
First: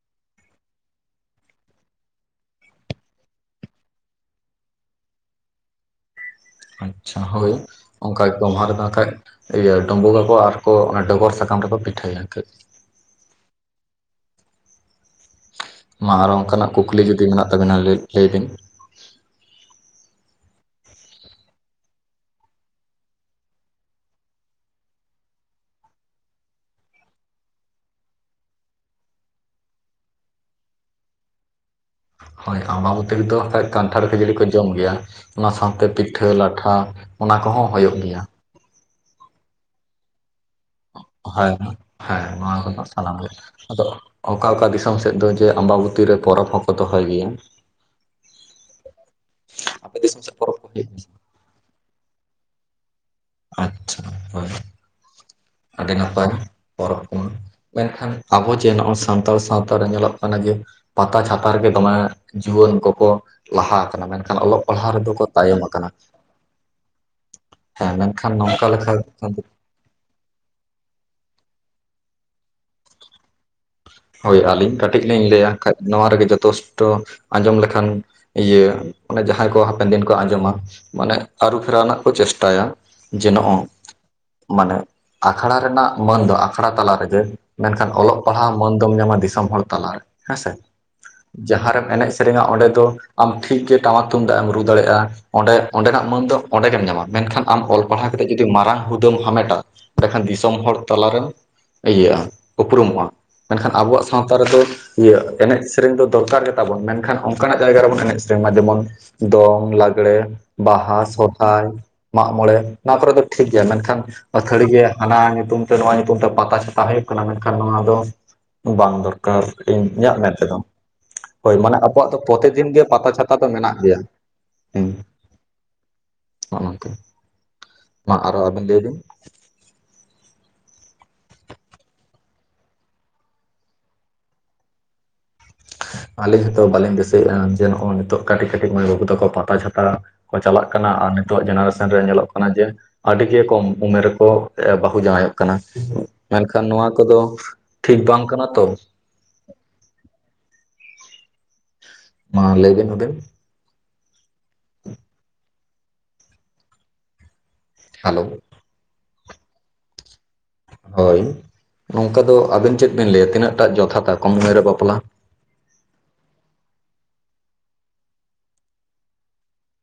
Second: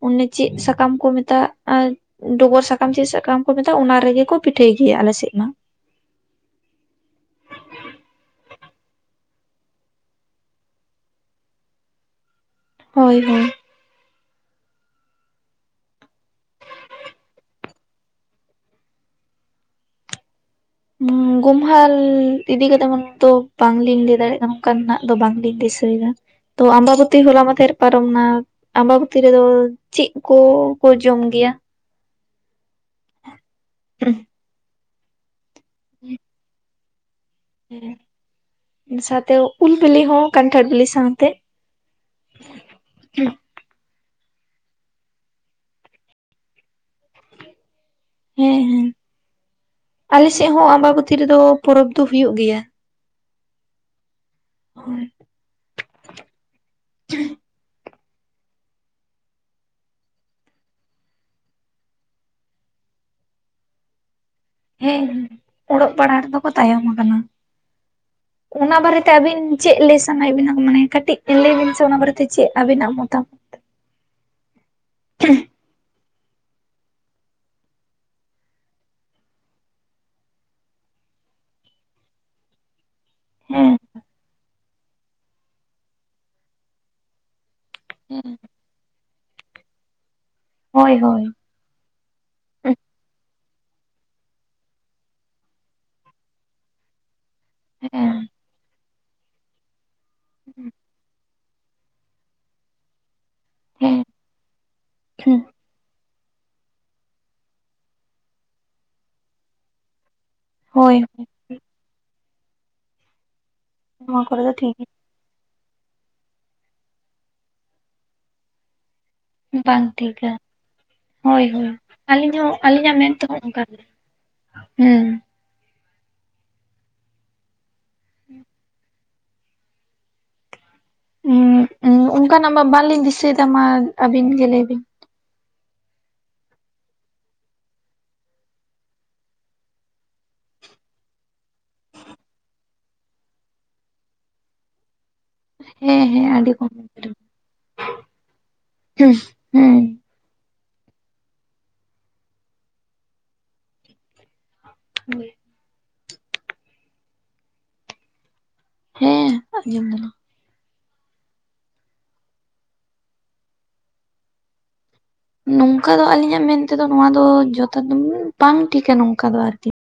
ᱚᱱᱮ ᱪᱮᱫ ᱥᱟᱠᱟᱢ ᱠᱚ ᱢᱮᱛᱟᱜ ᱟᱨ ᱰᱚᱜᱚᱨ ᱥᱟᱠᱟᱢ ᱪᱮᱫ ᱥᱟᱠᱟᱢ ᱠᱚ ᱢᱮᱛᱟᱜ, ᱚᱱᱟ ᱨᱮᱜᱮᱠᱚ ᱯᱤᱴᱷᱟᱹᱭ ᱜᱮᱭᱟ ᱟᱞᱮᱥᱮᱫ ᱢᱟ᱾ ᱟᱪᱷᱟ ᱦᱳᱭ ᱚᱱᱠᱟ ᱜᱚᱢᱦᱟ ᱨᱮ ᱵᱟᱝᱠᱟᱱᱡ ᱤᱭᱟᱹ ᱰᱩᱢᱵᱩᱜ ᱟᱠᱚ ᱟᱨᱠᱚ ᱰᱚᱜᱚᱨ ᱥᱟᱠᱟᱢ ᱨᱮᱠᱚ ᱯᱤᱴᱷᱟᱹᱭᱟᱡ᱾ ᱦᱳᱭ ᱦᱳᱭ ᱢᱟ ᱟᱨ ᱚᱱᱠᱟᱱᱟᱜ ᱠᱩᱠᱞᱤ ᱡᱩᱫᱤ ᱢᱮᱱᱟᱜ ᱛᱟᱵᱤᱱᱟ ᱢᱟ ᱞᱟᱹᱭ ᱵᱤᱱ ᱜᱩᱢᱦᱟᱞ ᱤᱫᱤ ᱠᱟᱛᱮ ᱫᱚ ᱵᱟᱝᱞᱤᱧ ᱞᱟᱹᱭ ᱫᱟᱲᱮᱭᱟᱜ ᱠᱟᱱᱟ ᱚᱱᱠᱟᱱᱟᱜ ᱫᱚ ᱵᱟᱝᱞᱤᱧ ᱫᱤᱥᱟᱹᱭᱮᱫᱟ ᱛᱚ ᱟᱢᱵᱟᱵᱚᱛᱤ ᱦᱚᱞᱟ ᱢᱟᱸᱫᱷᱮᱨ ᱯᱟᱨᱚᱢᱮᱱᱟ ᱟᱢᱵᱟᱵᱚᱛᱤ ᱨᱮᱫᱚ ᱪᱤᱫ ᱠᱩ ᱠᱚ ᱡᱚᱢ ᱜᱮᱭᱟ? ᱦᱳᱭ ᱟᱢᱵᱟ ᱵᱟᱛᱤ ᱨᱮᱫᱚ ᱠᱟᱹᱡ ᱠᱟᱱᱴᱷᱟᱲ ᱠᱷᱟᱹᱡᱟᱹᱲᱤ ᱠᱚ ᱡᱚᱢ ᱜᱮᱭᱟ, ᱚᱱᱟ ᱥᱟᱶᱛᱮ ᱯᱤᱴᱷᱟᱹ ᱞᱟᱴᱷᱟ ᱚᱱᱟ ᱠᱚᱦᱚᱸ ᱦᱩᱭᱩᱜ ᱜᱮᱭᱟ᱾ ᱤᱱᱟᱹ ᱥᱟᱶᱛᱮ ᱩᱞ ᱵᱤᱞᱤ ᱦᱚᱸ ᱠᱟᱱᱴᱷᱟᱲ ᱵᱤᱞᱤ᱾ ᱥᱟᱶᱛᱮ ᱦᱳᱭ ᱦᱮ ᱱᱚᱣᱟ ᱠᱚᱫᱚ ᱥᱟᱱᱟᱢ ᱜᱮ ᱦᱮᱸ ᱟᱫᱚ ᱚᱠᱟ ᱚᱠᱟ ᱫᱤᱥᱚᱢ ᱥᱮᱫ ᱫᱚ ᱡᱮ ᱟᱢᱵᱟᱵᱚᱛᱤᱨᱮ ᱯᱚᱨᱚᱵᱽ ᱦᱚᱸᱠᱚ ᱫᱚᱦᱚᱭ ᱜᱮᱭᱟ᱾ ᱦᱮᱸ ᱦᱮᱸ ᱟᱯᱮ ᱫᱤᱥᱚᱢ ᱥᱮᱫ ᱟᱞᱮᱥᱮᱫ ᱯᱚᱨᱚᱵᱽ ᱠᱚ ᱦᱚᱸ ᱦᱩᱭᱩᱜ ᱜᱮᱭᱟ? ᱟᱢᱵᱟᱵᱚᱛᱤ ᱨᱮᱫᱚ ᱯᱚᱨᱚᱵᱽ ᱫᱚ ᱦᱩᱭᱩᱜ ᱜᱮᱭᱟ᱾ ᱟᱪᱪᱷᱟ ᱦᱳᱭ ᱦᱳᱭ᱾ ᱟᱹᱰᱤ ᱱᱟᱯᱟᱭ ᱯᱚᱨᱚᱵᱽ ᱵᱩᱱ ᱢᱮᱱᱠᱷᱟᱱ ᱟᱵᱚ ᱡᱮ ᱱᱚᱜ-ᱚᱭ ᱥᱟᱱᱛᱟᱲ ᱥᱟᱶᱛᱟ ᱨᱮ ᱧᱮᱞᱚᱜ ᱠᱟᱱᱟ ᱡᱮ ᱯᱟᱛᱟ ᱪᱷᱟᱛᱟ ᱨᱮᱜᱮ ᱫᱚᱢᱮ ᱡᱩᱣᱟᱹᱱ ᱠᱚᱠᱚ ᱞᱟᱦᱟ ᱟᱠᱟᱱᱟ, ᱢᱮᱱᱠᱷᱟᱱ ᱚᱞᱚᱜ ᱯᱟᱲᱦᱟᱜ ᱦᱮᱸ ᱨᱮᱫᱚ ᱠᱚ ᱛᱟᱭᱚᱢ ᱟᱠᱟᱱᱟ ᱚᱞᱚᱜ ᱯᱟᱲᱦᱟᱜ ᱨᱮᱫᱚ ᱠᱚ ᱛᱟᱭᱚᱢ ᱠᱟᱱᱟ, ᱦᱮᱸ ᱢᱮᱱᱠᱷᱟᱱ ᱱᱚᱝᱠᱟ ᱚᱱᱟ ᱞᱮᱠᱟ ᱵᱟᱨᱮᱛᱮ ᱟᱵᱤᱱ ᱪᱮᱫ ᱞᱟᱹᱭ ᱥᱟᱱᱟᱭᱮᱫ ᱵᱤᱱᱟ ᱢᱟᱱᱮ ᱠᱟᱹᱴᱤᱡ ᱞᱟᱹᱭ ᱵᱤᱱ ᱥᱮ ᱚᱱᱟ ᱵᱟᱨᱮᱛᱮ ᱪᱮᱫ ᱟᱵᱤᱱᱟᱜ ᱢᱚᱛᱟᱢᱚᱛ᱾ ᱦᱳᱭ ᱟᱹᱞᱤᱧ ᱠᱟᱹᱴᱤᱡ ᱞᱤᱧ ᱞᱟᱹᱭᱟ ᱠᱷᱟᱡ ᱱᱚᱣᱟ ᱨᱮᱜᱮ ᱡᱚᱛᱚᱥᱴᱚ ᱟᱸᱡᱚᱢ ᱞᱮᱠᱷᱟᱱ ᱤᱭᱟᱹ ᱚᱱᱮ ᱡᱟᱦᱟᱸᱭ ᱠᱚ ᱦᱟᱯᱮᱱ ᱫᱤᱱ ᱠᱚ ᱟᱸᱡᱚᱢᱟ ᱢᱟᱱᱮ ᱟᱹᱨᱩ ᱯᱷᱮᱨᱟᱣ ᱨᱮᱱᱟᱜ ᱠᱚ ᱪᱮᱥᱴᱟᱭᱟ ᱡᱮ ᱱᱚᱜ-ᱚᱭ ᱦᱮᱸ ᱢᱟᱱᱮ ᱟᱠᱷᱲᱟ ᱨᱮᱱᱟᱜ ᱢᱟᱹᱱ ᱫᱚ ᱟᱠᱷᱲᱟ ᱛᱟᱞᱟ ᱨᱮᱜᱮ, ᱢᱮᱱᱠᱷᱟᱱ ᱯᱟᱲᱦᱟᱣ ᱢᱟᱹᱱ ᱫᱚᱢ ᱧᱟᱢᱟ ᱫᱤᱥᱟᱹᱢ ᱦᱚᱲ ᱛᱟᱞᱟᱨᱮ ᱦᱮᱸᱥᱮ ᱦᱳᱭ ᱦᱳᱭ᱾ ᱡᱟᱦᱟᱸ ᱨᱮᱢ ᱮᱱᱮᱡ ᱥᱮᱨᱮᱧᱟ ᱚᱸᱰᱮ ᱫᱚ ᱟᱢ ᱴᱷᱤᱠ ᱜᱮ ᱴᱟᱢᱟᱠ ᱛᱩᱢᱫᱟᱜ ᱮᱢ ᱨᱩ ᱫᱟᱲᱮᱭᱟᱜ-ᱟ᱾ ᱚᱸᱰᱮ ᱚᱸᱰᱮᱱᱟᱜ ᱢᱟᱹᱱ ᱫᱚ ᱚᱸᱰᱮ ᱜᱮᱢ ᱧᱟᱢᱟ, ᱢᱮᱱᱠᱷᱟᱱ ᱟᱢ ᱚᱞ ᱯᱟᱲᱦᱟᱣ ᱦᱮᱸ ᱠᱟᱛᱮᱜ ᱡᱩᱫᱤ ᱢᱟᱨᱟᱝ ᱦᱩᱫᱟᱹᱢ ᱦᱟᱢᱮᱴᱟ ᱚᱸᱰᱮᱠᱷᱟᱱ ᱫᱤᱥᱚᱢ ᱦᱚᱲ ᱛᱟᱞᱟᱨᱮᱢ ᱤᱭᱟᱹᱜ-ᱟ ᱩᱯᱨᱩᱢᱚᱜ-ᱟ ᱢᱮᱱᱠᱷᱟᱱ ᱦᱮᱸ ᱟᱵᱚᱣᱟᱜ ᱥᱟᱶᱛᱟ ᱨᱮᱫᱚ ᱤᱭᱟᱹ ᱮᱱᱮᱡ ᱥᱮᱨᱮᱧ ᱫᱚᱨᱠᱟᱨ ᱜᱮ ᱛᱟᱵᱚᱱ ᱢᱮᱱᱠᱷᱟᱱ ᱚᱱᱠᱟᱱᱟᱜ ᱡᱟᱭᱜᱟ ᱨᱮᱵᱚᱱ ᱮᱱᱮᱡ ᱥᱮᱨᱮᱧ ᱢᱟ ᱡᱮᱢᱚᱱ ᱫᱚᱝ, ᱞᱟᱜᱽᱲᱮ, ᱦᱳᱭ ᱦᱳᱭ ᱵᱟᱦᱟ, ᱥᱚᱨ ᱦᱟᱭ ᱢᱟᱜ ᱢᱚᱬᱮ ᱱᱚᱣᱟ ᱠᱚᱨᱮ ᱫᱚ ᱴᱷᱤᱠ ᱜᱮᱭᱟ ᱢᱮᱱᱠᱷᱟᱱ ᱱᱚᱣᱟ ᱠᱚᱨᱮ ᱫᱚ ᱟᱹᱛᱷᱟᱹᱲᱤ ᱴᱷᱤᱠ ᱜᱮ ᱦᱟᱱᱟ ᱧᱩᱛᱩᱢ ᱛᱮ ᱱᱚᱣᱟ ᱧᱩᱛᱩᱢ ᱛᱮ ᱯᱟᱛᱟ ᱪᱷᱟᱛᱟ ᱦᱩᱭᱩᱜ ᱠᱟᱱᱟ, ᱢᱮᱱᱠᱷᱟᱱ ᱱᱚᱣᱟ ᱫᱚ ᱵᱟᱝ ᱫᱚᱨᱠᱟᱨ ᱜᱮ ᱵᱟᱝ ᱤᱧᱟᱹᱜ ᱴᱷᱤᱠᱟ ᱢᱮᱱ ᱛᱮᱫᱚ ᱦᱳᱭ ᱢᱟᱱᱮ ᱟᱵᱚᱣᱟᱜ ᱫᱚ ᱟᱹᱞᱤᱧ ᱯᱚᱛᱮ ᱦᱚᱸ ᱫᱤᱱ ᱜᱮ ᱟᱹᱞᱤᱧᱟᱜ ᱯᱟᱛᱟ ᱢᱮᱱ ᱛᱮᱦᱚᱸ ᱪᱷᱟᱛᱟ ᱫᱚ ᱚᱱᱠᱟ ᱢᱮᱱᱟᱜ ᱜᱮ ᱜᱮᱭᱟ ᱦᱩᱸ᱾ ᱱᱚᱜ-ᱱᱚᱝᱠᱟ ᱢᱟ ᱟᱨᱚ ᱟᱵᱤᱱ ᱞᱟᱹᱭᱵᱤᱱ᱾ ᱦᱮᱸ ᱩᱸ ᱚᱱᱠᱟᱱᱟᱜ ᱢᱟ ᱵᱟᱝᱞᱤᱧ ᱫᱤᱥᱟᱹᱭᱮᱫᱟ ᱢᱟ ᱟᱹᱵᱤᱱ ᱜᱮ ᱞᱟᱹᱭ ᱵᱤᱱ᱾ ᱟᱞᱤᱧ ᱦᱚᱸᱛᱚ ᱵᱟᱞᱤᱧ ᱫᱤᱥᱟᱹᱭᱮ ᱟ ᱡᱮ ᱱᱚᱜ-ᱚᱭ ᱱᱤᱛᱚᱜ ᱠᱟᱹᱴᱤᱡᱼᱠᱟᱹᱴᱤᱡ ᱢᱟᱹᱭ ᱵᱟᱹᱵᱩ ᱛᱟᱠᱚ ᱯᱟᱛᱟ ᱪᱷᱟᱛᱟ ᱠᱚ ᱪᱟᱞᱟᱜ ᱠᱟᱱᱟ ᱟᱨ ᱱᱤᱛᱚᱜ ᱡᱮᱱᱟᱨᱮᱥᱮᱱ ᱨᱮ ᱧᱮᱞᱚᱜ ᱠᱟᱱᱟ ᱡᱮ ᱟᱹᱰᱤ ᱜᱮ ᱠᱚᱢ ᱩᱢᱮᱨ ᱨᱮᱠᱚ ᱵᱟᱹᱦᱩ ᱡᱟᱶᱟᱭᱚᱜ ᱠᱟᱱᱟ ᱠᱟᱱᱟ ᱦᱮᱸ ᱦᱮᱸ ᱟᱹᱰᱤ ᱢᱮᱱᱠᱷᱟᱱ ᱠᱚᱢ ᱦᱩᱸ ᱱᱚᱣᱟ ᱠᱚᱫᱚ ᱴᱷᱤᱠ ᱵᱟᱝ ᱠᱟᱱᱟ ᱛᱚ ᱦᱩᱸ ᱦᱮᱸ ᱢᱟ ᱞᱟᱹᱭ ᱵᱤᱱ ᱟᱵᱮᱱ᱾ [unintelligible] ᱦᱮᱞᱳ᱾ ᱦᱮᱸ ᱟᱸᱡᱚᱢ ᱫᱟᱞᱤᱧ ᱦᱳᱭ ᱱᱚᱝᱠᱟ ᱫᱚ ᱟᱵᱤᱱ ᱪᱮᱫ ᱵᱮᱤᱱ ᱞᱟᱹᱭᱟ ᱛᱤᱱᱟᱹᱜ ᱴᱟ ᱡᱚᱛᱷᱟᱛᱟ ᱠᱚᱢ ᱩᱢᱮᱨ ᱨᱮ ᱵᱟᱯᱞᱟ? ᱱᱚᱝᱠᱟ ᱫᱚ ᱟᱹᱞᱤᱧᱟᱜ ᱢᱮᱱᱛᱮ ᱫᱚ ᱱᱚᱣᱟ ᱫᱚ ᱡᱚᱛᱷᱟᱛ ᱵᱟᱝ ᱴᱷᱤᱠᱟ ᱱᱚᱝᱠᱟ ᱫᱚ ᱟᱨᱠᱤ